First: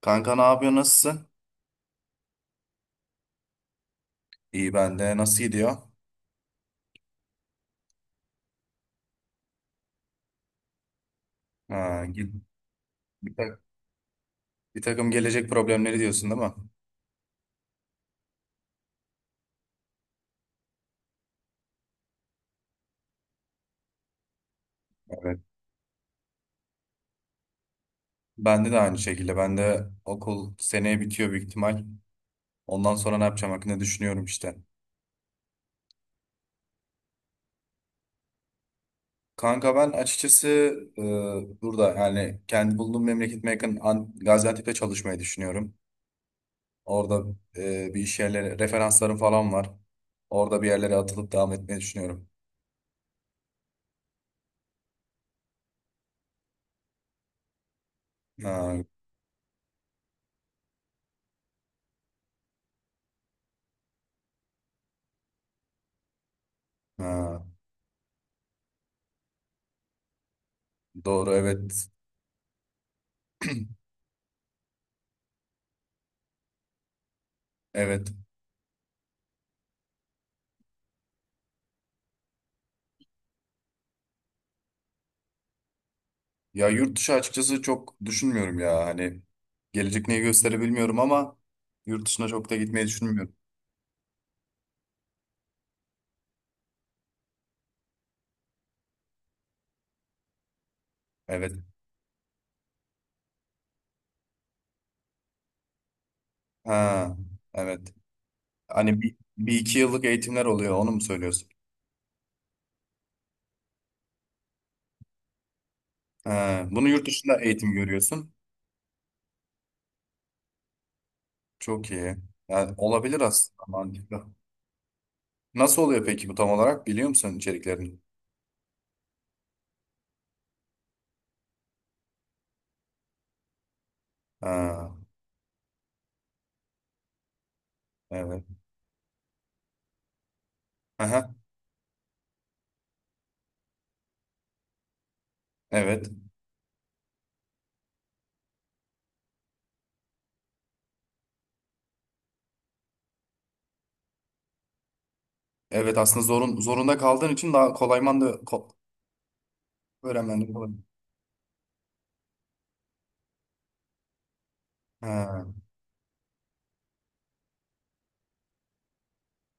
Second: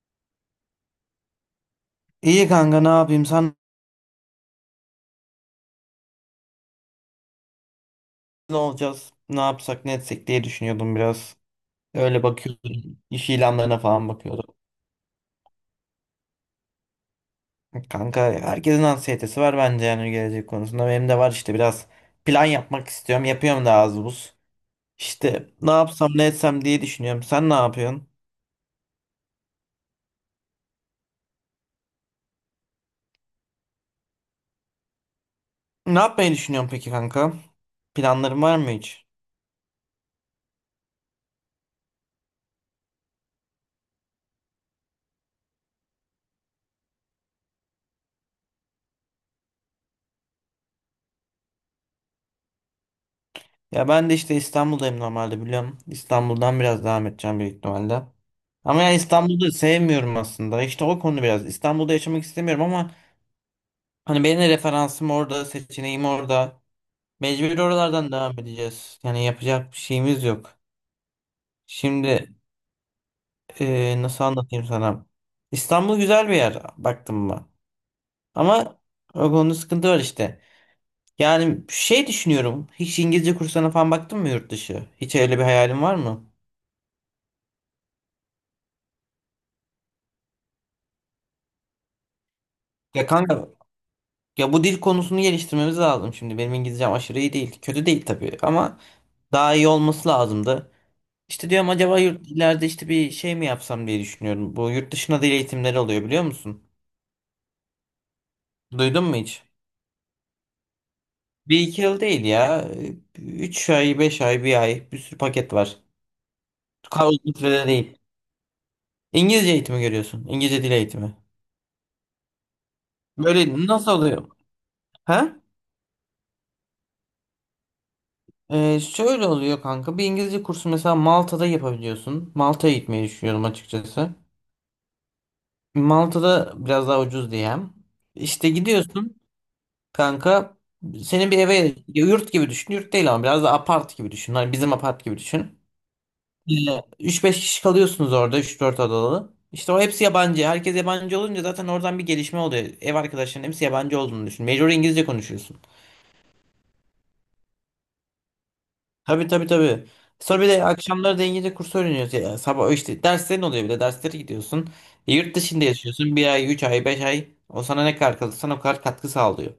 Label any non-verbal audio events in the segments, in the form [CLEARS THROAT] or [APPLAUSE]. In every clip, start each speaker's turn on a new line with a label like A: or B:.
A: Kanka ne yapıyor? Nasılsın?
B: İyi kanka ne yapayım sen
A: İyi ben de. Nasıl gidiyor?
B: ne olacağız ne yapsak ne etsek diye düşünüyordum biraz.
A: Ha,
B: Öyle
A: git,
B: bakıyordum iş
A: bir, tak-
B: ilanlarına falan bakıyordum.
A: bir takım gelecek problemleri diyorsun değil mi?
B: Kanka herkesin anksiyetesi var bence, yani gelecek konusunda benim de var işte biraz. Plan yapmak istiyorum, yapıyorum da az buz.
A: Evet.
B: İşte ne yapsam ne etsem diye düşünüyorum, sen ne yapıyorsun?
A: Bende de aynı şekilde. Ben de okul seneye bitiyor büyük ihtimal. Ondan sonra ne yapacağım hakkında düşünüyorum işte.
B: Ne yapmayı düşünüyorsun peki kanka? Planların var mı hiç?
A: Kanka ben açıkçası burada yani kendi bulunduğum memleketime yakın Gaziantep'te çalışmayı düşünüyorum. Orada bir iş yerleri, referanslarım falan var. Orada bir yerlere atılıp devam etmeyi düşünüyorum.
B: Ya ben de işte İstanbul'dayım normalde biliyorum. İstanbul'dan biraz devam edeceğim büyük ihtimalle. Ama
A: Ha,
B: yani İstanbul'da sevmiyorum aslında. İşte o konu biraz. İstanbul'da yaşamak istemiyorum ama hani benim de referansım orada, seçeneğim orada.
A: ha,
B: Mecbur oralardan devam edeceğiz. Yani yapacak bir şeyimiz yok.
A: doğru evet.
B: Şimdi nasıl anlatayım sana? İstanbul güzel bir yer baktım mı?
A: Evet.
B: Ama o konuda sıkıntı var işte. Yani şey düşünüyorum. Hiç İngilizce kursuna falan baktın mı yurt dışı? Hiç öyle bir hayalin var mı?
A: Ya yurt dışı açıkçası çok düşünmüyorum ya. Hani gelecek neyi gösterir bilmiyorum ama yurt dışına çok da gitmeyi
B: Ya
A: düşünmüyorum.
B: kanka, ya bu dil konusunu geliştirmemiz lazım şimdi. Benim İngilizcem aşırı iyi değil. Kötü değil tabii ama daha iyi olması lazımdı. İşte
A: Evet.
B: diyorum, acaba yurt, ileride işte bir şey mi yapsam diye düşünüyorum. Bu yurt dışına dil eğitimleri oluyor biliyor musun?
A: Ha, evet. Hani
B: Duydun mu hiç?
A: bir iki yıllık eğitimler oluyor onu mu söylüyorsun?
B: Bir iki yıl değil ya. Üç ay, beş ay, bir ay, bir sürü paket var.
A: Ha, bunu yurt
B: Kavga
A: dışında
B: sürede
A: eğitim
B: değil.
A: görüyorsun.
B: İngilizce eğitimi görüyorsun. İngilizce dil eğitimi.
A: Çok iyi. Yani olabilir aslında
B: Böyle nasıl
A: mantıklı.
B: oluyor? Ha?
A: Nasıl oluyor peki bu tam olarak? Biliyor musun içeriklerini?
B: Şöyle oluyor kanka. Bir İngilizce kursu mesela Malta'da yapabiliyorsun. Malta'ya gitmeyi düşünüyorum açıkçası.
A: Ha,
B: Malta'da biraz daha ucuz diyem.
A: evet.
B: İşte gidiyorsun kanka.
A: Aha,
B: Senin bir eve yurt gibi düşün. Yurt değil ama biraz da apart gibi düşün. Hani bizim apart gibi düşün.
A: evet.
B: 3-5 kişi kalıyorsunuz orada, 3-4 odalı. İşte o hepsi yabancı. Herkes yabancı olunca zaten oradan bir gelişme oluyor. Ev arkadaşların hepsi yabancı olduğunu düşün. Mecbur İngilizce konuşuyorsun.
A: Evet aslında zorunda kaldığın için daha kolay da
B: Tabii tabii tabii.
A: öğrenmen
B: Sonra bir
A: de
B: de
A: kolay.
B: akşamları da İngilizce kursu öğreniyorsun. Ya, sabah işte derslerin oluyor, bir de derslere gidiyorsun. Yurt
A: Ha.
B: dışında yaşıyorsun. Bir ay, üç ay, beş ay. O sana ne kadar kalırsan o kadar katkı sağlıyor.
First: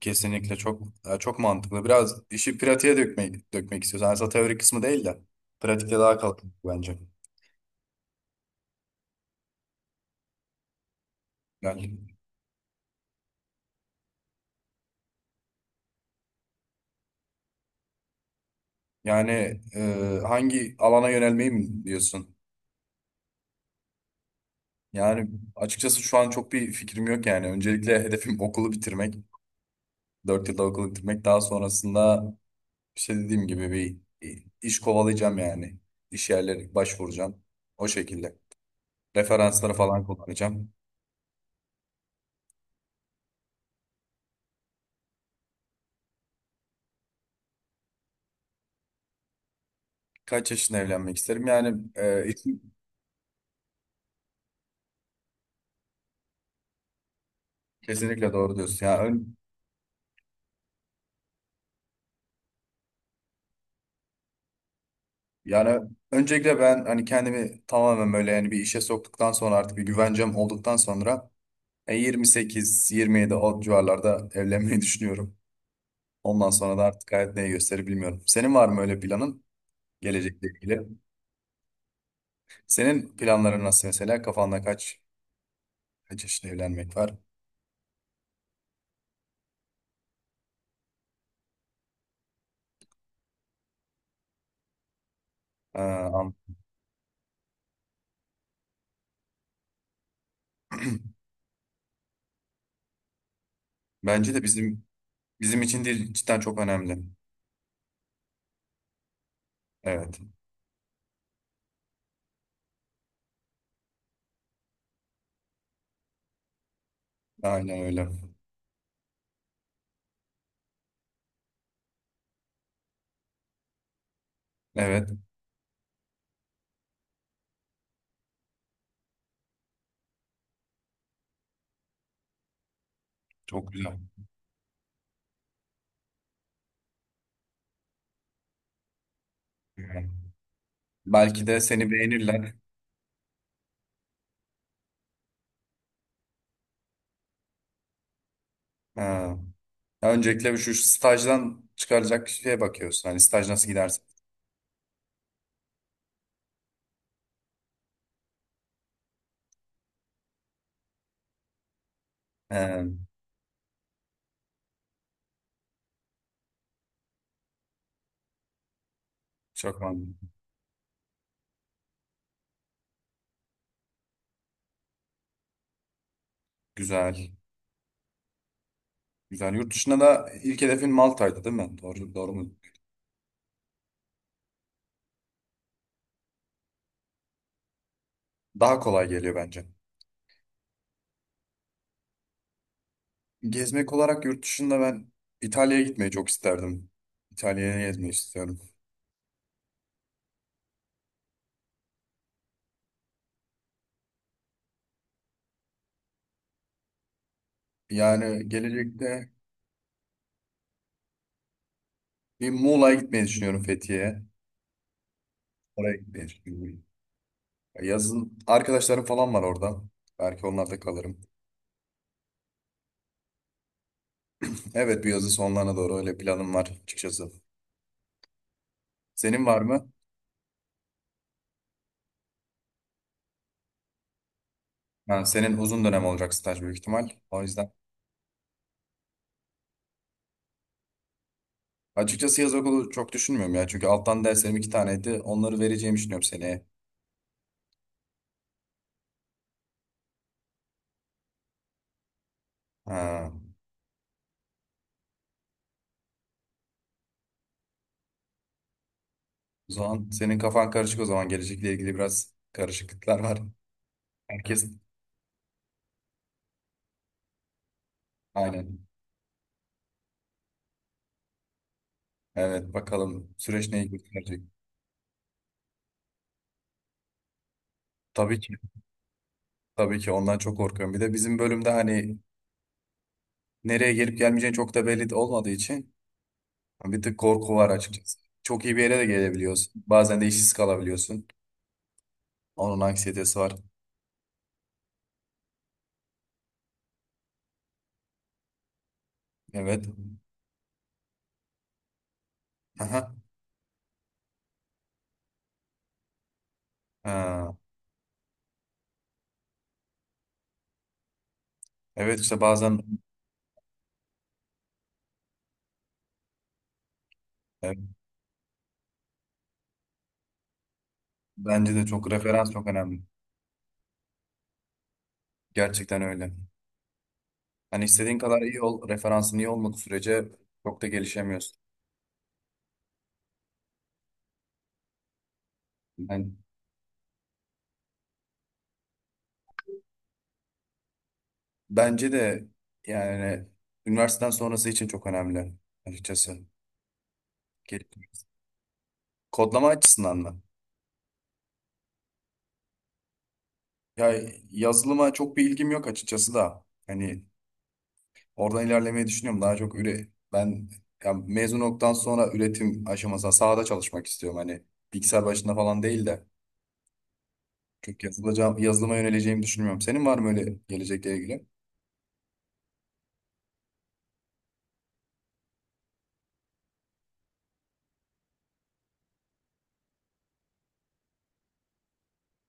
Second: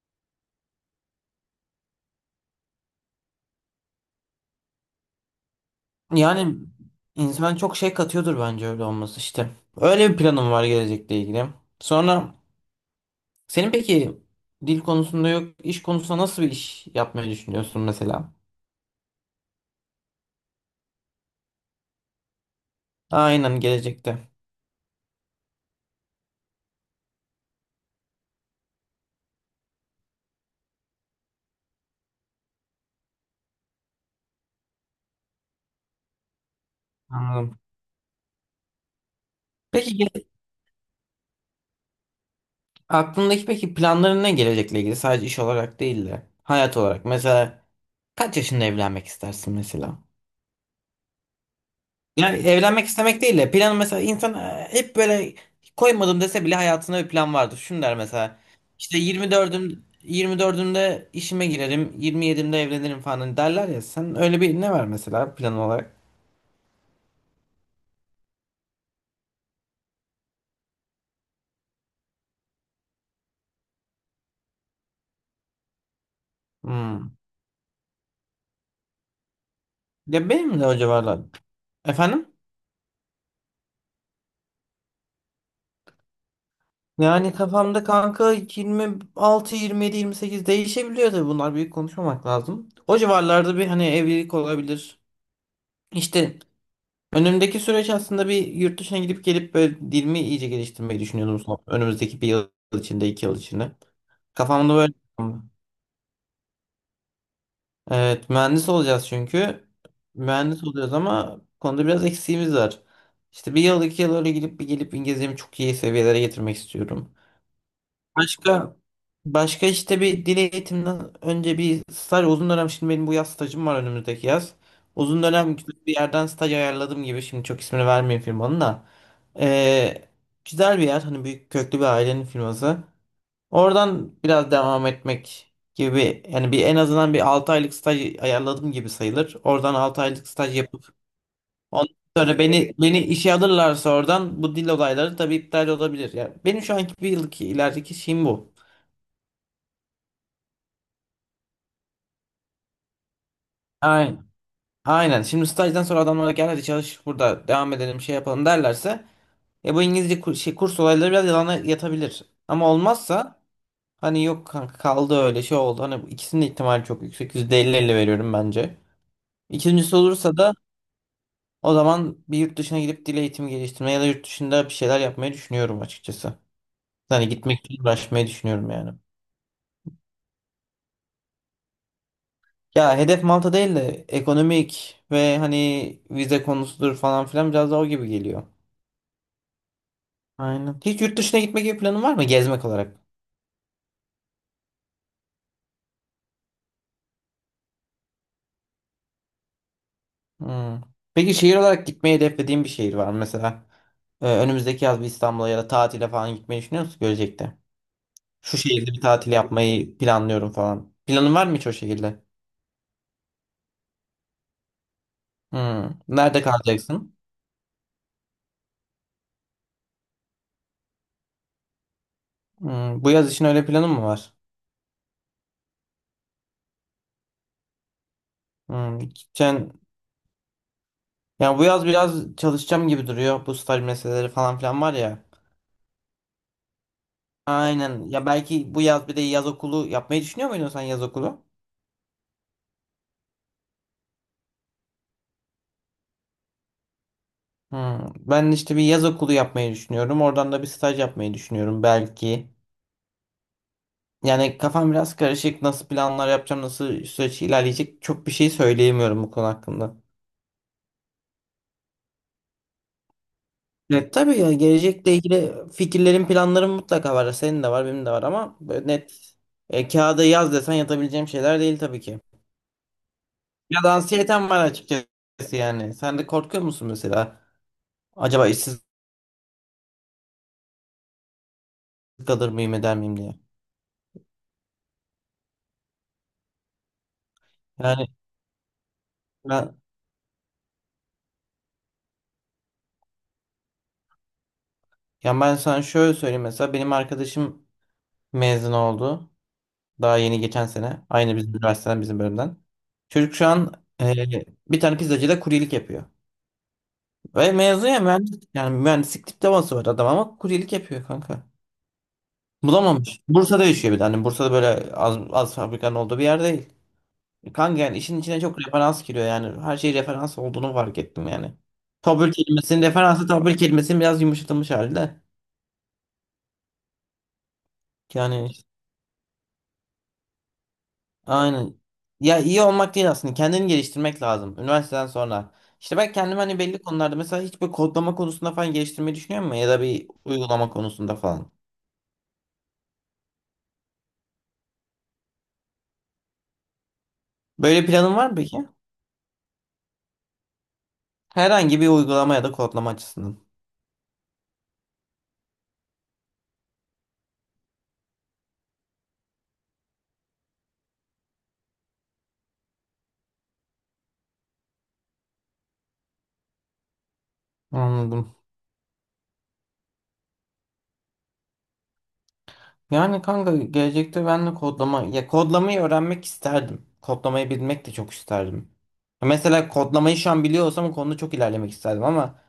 A: Kesinlikle çok ya çok mantıklı. Biraz işi pratiğe dökmek istiyoruz. Yani aslında teori kısmı değil de pratikte daha kalkın
B: Yani
A: bence.
B: insan çok şey katıyordur bence, öyle olması işte. Öyle bir planım var gelecekle ilgili.
A: Yani,
B: Sonra senin peki dil konusunda yok, iş konusunda nasıl bir iş yapmayı düşünüyorsun mesela?
A: yani, hangi alana yönelmeyi mi diyorsun?
B: Aynen gelecekte.
A: Yani açıkçası şu an çok bir fikrim yok yani. Öncelikle hedefim [LAUGHS] okulu bitirmek. 4 yılda okulu bitirmek. Daha sonrasında işte dediğim gibi bir iş kovalayacağım yani. İş yerleri başvuracağım.
B: Anladım.
A: O şekilde. Referansları
B: Peki
A: falan kullanacağım.
B: aklındaki peki planların ne gelecekle ilgili? Sadece iş olarak değil de hayat olarak. Mesela kaç yaşında evlenmek istersin mesela?
A: Kaç yaşında evlenmek isterim? Yani
B: Yani
A: için
B: evlenmek istemek değil de planı, mesela insan hep böyle koymadım dese bile hayatında bir plan vardır. Şunu der
A: kesinlikle
B: mesela,
A: doğru diyorsun. Yani,
B: işte
A: ön-
B: 24'ümde işime girerim, 27'imde evlenirim falan, hani derler ya. Sen öyle bir ne var mesela plan
A: yani
B: olarak?
A: öncelikle ben hani kendimi tamamen böyle yani bir işe soktuktan sonra artık bir güvencem olduktan sonra 28-27 o civarlarda evlenmeyi [LAUGHS] düşünüyorum. Ondan sonra da artık
B: Hmm.
A: hayat neyi gösterir bilmiyorum. Senin var mı öyle planın
B: Ya
A: gelecekle
B: benim de o
A: ilgili?
B: civarlar. Efendim?
A: Senin planların nasıl mesela? Kafanda kaç yaşında evlenmek var?
B: Yani kafamda kanka 26, 27, 28 değişebiliyor, tabii bunlar büyük konuşmamak lazım. O civarlarda bir hani evlilik olabilir.
A: Ee,
B: İşte, önümdeki süreç aslında, bir yurt dışına gidip gelip böyle dilimi iyice geliştirmeyi
A: [CLEARS THROAT]
B: düşünüyordum son. Önümüzdeki bir yıl içinde, iki yıl içinde.
A: Bence de
B: Kafamda
A: bizim
B: böyle.
A: bizim için değil cidden çok önemli.
B: Evet, mühendis olacağız çünkü.
A: Evet.
B: Mühendis olacağız ama bu konuda biraz eksiğimiz var. İşte bir yıl, iki yıl öyle gidip bir gelip İngilizcemi çok iyi seviyelere getirmek istiyorum.
A: Aynen öyle.
B: Başka başka, işte bir dil eğitiminden önce bir staj uzun dönem, şimdi benim bu yaz stajım var, önümüzdeki yaz.
A: Evet.
B: Uzun dönem güzel bir yerden staj ayarladım gibi, şimdi çok ismini vermeyeyim firmanın da. Ee, Güzel bir yer, hani büyük köklü bir ailenin firması.
A: Çok güzel.
B: Oradan biraz devam etmek gibi, yani bir en azından bir 6 aylık staj ayarladım gibi sayılır. Oradan 6 aylık staj yapıp
A: Belki de seni
B: ondan sonra
A: beğenirler.
B: beni işe alırlarsa, oradan bu dil olayları tabii iptal olabilir. Yani benim şu anki bir yıllık ilerideki şeyim bu.
A: Ha. Öncelikle şu stajdan çıkaracak şeye bakıyorsun. Hani staj nasıl gidersin?
B: Aynen. Aynen. Şimdi stajdan sonra adamlara gel hadi çalış burada devam edelim şey yapalım derlerse, ya bu İngilizce kurs olayları biraz yalana yatabilir. Ama
A: He.
B: olmazsa hani yok kanka, kaldı öyle şey oldu. Hani bu ikisinin de ihtimali çok yüksek. Yüzde elli 50 veriyorum bence.
A: Çok
B: İkincisi
A: mantıklı.
B: olursa da o zaman bir yurt dışına gidip dil eğitimi geliştirmeye ya da yurt dışında bir şeyler yapmayı düşünüyorum açıkçası. Hani
A: Güzel.
B: gitmek için uğraşmayı düşünüyorum yani.
A: Güzel. Yurt dışında da ilk hedefin Malta'ydı değil mi? Doğru, doğru mu?
B: Ya hedef Malta değil de, ekonomik ve hani vize konusudur falan filan, biraz daha o gibi geliyor.
A: Daha kolay geliyor bence.
B: Aynen. Hiç yurt dışına gitme gibi planın var mı? Gezmek olarak.
A: Gezmek olarak yurt dışında ben İtalya'ya gitmeyi çok isterdim. İtalya'ya gezmeyi istiyorum.
B: Hmm. Peki şehir olarak gitmeyi hedeflediğin bir şehir var mı? Mesela önümüzdeki yaz bir İstanbul'a ya da tatile falan gitmeyi düşünüyor musun gelecekte?
A: Yani
B: Şu şehirde bir
A: gelecekte
B: tatil yapmayı planlıyorum falan. Planın var mı hiç o şekilde?
A: bir Muğla'ya gitmeyi düşünüyorum, Fethiye'ye.
B: Hmm.
A: Oraya gitmeyi
B: Nerede
A: düşünüyorum.
B: kalacaksın?
A: Yazın arkadaşlarım falan var orada. Belki onlarda kalırım.
B: Hmm. Bu yaz için öyle planın mı var?
A: Evet, bu yazın sonlarına doğru öyle planım var açıkçası.
B: Hmm.
A: Senin var
B: Gideceksin.
A: mı?
B: Yani bu yaz biraz çalışacağım gibi duruyor. Bu staj meseleleri falan filan var ya.
A: Ha, senin uzun dönem olacak staj büyük ihtimal. O yüzden
B: Aynen. Ya belki bu yaz bir de yaz okulu yapmayı düşünüyor muydun sen, yaz okulu?
A: açıkçası yaz okulu çok düşünmüyorum ya. Çünkü alttan derslerim iki taneydi. Onları vereceğimi düşünüyorum seneye.
B: Hmm. Ben işte bir yaz okulu yapmayı düşünüyorum. Oradan da bir staj yapmayı düşünüyorum belki.
A: Ha.
B: Yani kafam biraz karışık. Nasıl planlar yapacağım, nasıl süreç ilerleyecek, çok bir şey söyleyemiyorum bu konu
A: O
B: hakkında.
A: zaman senin kafan karışık o zaman. Gelecekle ilgili biraz karışıklıklar var.
B: Evet tabii ya,
A: Herkes
B: gelecekle ilgili fikirlerim, planlarım mutlaka var. Senin de var, benim de var, ama
A: aynen.
B: böyle net kağıda yaz desen yatabileceğim şeyler değil tabii ki.
A: Evet, bakalım süreç
B: Ya
A: neyi
B: da
A: gösterecek.
B: anksiyetem var açıkçası yani. Sen de korkuyor musun mesela?
A: Tabii
B: Acaba
A: ki.
B: işsiz
A: Tabii ki ondan çok korkuyorum. Bir de bizim bölümde hani
B: kalır mıyım, eder miyim diye.
A: nereye gelip gelmeyeceğin çok da belli de olmadığı için hani, bir tık korku var
B: Yani
A: açıkçası. Çok iyi bir yere de
B: ben,
A: gelebiliyorsun. Bazen de işsiz kalabiliyorsun. Onun anksiyetesi var.
B: yani ben sana şöyle söyleyeyim, mesela benim arkadaşım mezun oldu.
A: Evet.
B: Daha yeni, geçen sene. Aynı bizim üniversiteden, bizim bölümden.
A: Aha.
B: Çocuk şu an e, bir tane pizzacıda kuryelik yapıyor. Ve
A: Ha.
B: mezun ya, mühendis. Yani mühendislik diploması var adam ama kuryelik yapıyor kanka.
A: Evet, işte bazen
B: Bulamamış. Bursa'da yaşıyor bir de. Hani Bursa'da böyle az fabrikanın olduğu bir yer değil.
A: e,
B: Kanka yani işin içine çok referans giriyor yani. Her şey referans olduğunu fark ettim yani.
A: bence de çok
B: Tabir
A: referans çok
B: kelimesinin
A: önemli.
B: referansı, tabir kelimesinin biraz yumuşatılmış halde.
A: Gerçekten öyle. Hani istediğin kadar
B: Yani.
A: iyi ol, referansın iyi olmadığı sürece çok da gelişemiyorsun.
B: Aynen. Ya iyi olmak değil aslında. Kendini geliştirmek lazım. Üniversiteden sonra. İşte ben
A: Yani
B: kendimi hani belli konularda, mesela hiç böyle kodlama konusunda falan geliştirmeyi düşünüyor musun? Ya da bir uygulama konusunda falan.
A: bence de yani üniversiteden sonrası için çok önemli açıkçası.
B: Böyle planın var mı peki?
A: Kodlama açısından mı?
B: Herhangi bir uygulama ya da kodlama açısından.
A: Ya, yazılıma çok bir ilgim yok açıkçası da. Hani oradan ilerlemeyi düşünüyorum. Daha çok ben ya mezun olduktan sonra üretim aşamasında sahada çalışmak istiyorum. Hani bilgisayar başında falan değil de çok
B: Anladım.
A: yazılıma yöneleceğimi düşünmüyorum. Senin var mı öyle gelecekle ilgili?
B: Yani kanka gelecekte ben de kodlama, ya kodlamayı öğrenmek isterdim. Kodlamayı bilmek de çok isterdim. Mesela kodlamayı şu an biliyor olsam o konuda çok ilerlemek isterdim ama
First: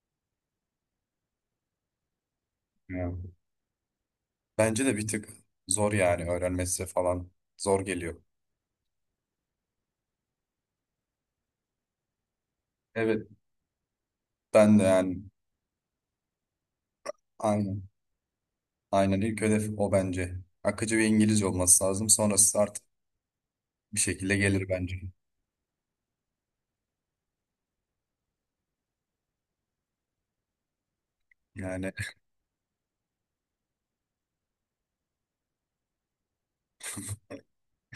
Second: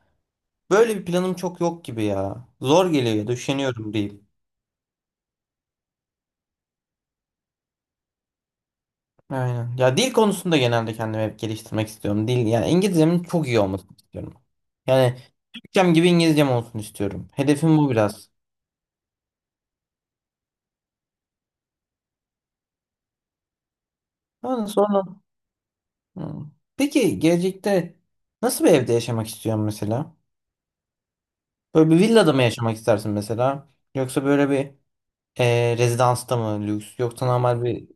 B: böyle bir planım çok yok gibi ya. Zor
A: Ya,
B: geliyor ya da üşeniyorum diyeyim.
A: bence de bir tık zor yani öğrenmesi falan zor geliyor.
B: Aynen. Ya dil konusunda genelde kendimi hep geliştirmek istiyorum. Dil, yani İngilizcemin
A: Evet.
B: çok iyi olmasını istiyorum.
A: Ben de
B: Yani
A: yani
B: Türkçem gibi İngilizcem olsun istiyorum. Hedefim
A: aynen.
B: bu biraz.
A: Aynen, ilk hedef o bence. Akıcı bir İngilizce olması lazım. Sonrası artık bir şekilde
B: Yani
A: gelir bence.
B: sonra. Hı. Peki gelecekte nasıl bir evde yaşamak istiyorsun mesela? Böyle
A: Yani.
B: bir villada mı yaşamak istersin mesela? Yoksa böyle bir rezidansta mı lüks? Yoksa normal bir,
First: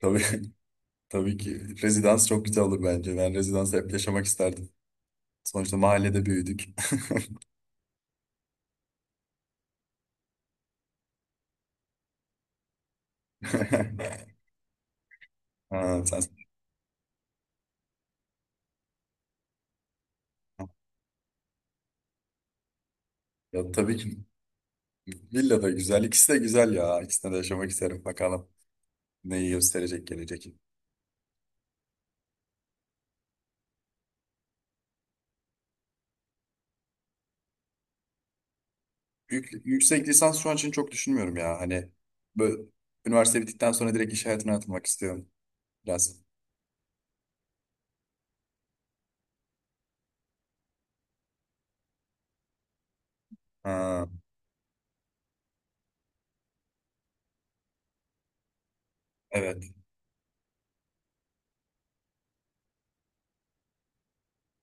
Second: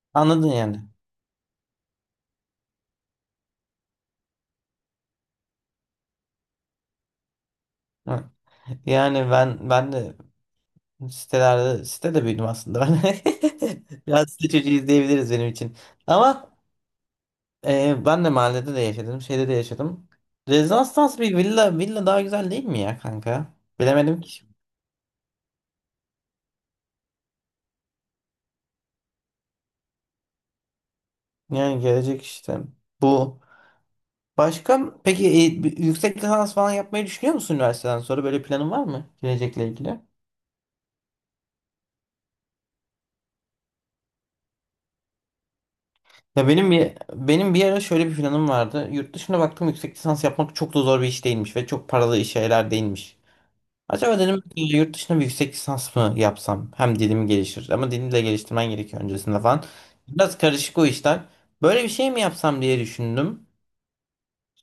A: Tabii,
B: anladın yani.
A: [LAUGHS] tabii ki. Rezidans çok güzel olur bence. Ben rezidansı hep yaşamak isterdim. Sonuçta mahallede büyüdük.
B: Hı. Yani ben de sitelerde, sitede büyüdüm aslında ben. [LAUGHS]
A: [LAUGHS]
B: Biraz site çocuğuyuz diyebiliriz benim için.
A: Ha, sen,
B: Ama ben de mahallede de yaşadım, şeyde de yaşadım. Rezastans bir villa, villa daha güzel değil mi ya kanka?
A: ya, tabii ki
B: Bilemedim ki.
A: villa da güzel. İkisi de güzel ya. İkisinde de yaşamak isterim. Bakalım neyi gösterecek gelecek.
B: Yani gelecek işte. Bu. Başka peki bir yüksek lisans falan yapmayı düşünüyor musun üniversiteden sonra? Böyle planın var mı
A: Yük-
B: gelecekle ilgili?
A: yüksek lisans şu an için çok düşünmüyorum ya. Hani böyle, üniversite bittikten sonra direkt iş hayatına atılmak istiyorum biraz.
B: Ya benim bir ara şöyle bir planım vardı. Yurt dışına baktım, yüksek lisans yapmak çok da zor bir iş değilmiş ve çok paralı iş şeyler değilmiş.
A: Ha,
B: Acaba dedim ki yurt dışında bir yüksek lisans mı yapsam? Hem dilim gelişir ama dilimi de geliştirmen gerekiyor öncesinde falan.
A: evet.
B: Biraz karışık o işler. Böyle bir şey mi yapsam diye düşündüm.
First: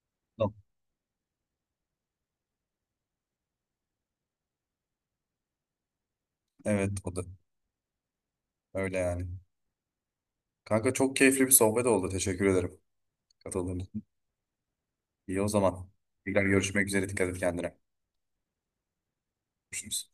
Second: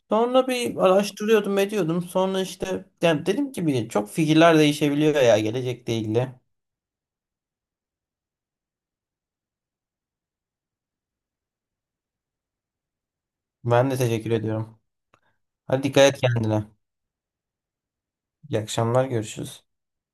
B: Sonra
A: Tamam.
B: bir araştırıyordum ediyordum. Sonra işte yani dedim ki, bir çok fikirler değişebiliyor ya gelecekle ilgili.
A: Evet, o da. Öyle yani. Kanka çok keyifli bir sohbet oldu. Teşekkür ederim katıldığın.
B: Ben de teşekkür ediyorum.
A: İyi o
B: Hadi
A: zaman.
B: dikkat et
A: Tekrar
B: kendine.
A: görüşmek üzere. Dikkat et kendine.
B: İyi akşamlar, görüşürüz.
A: Görüşürüz.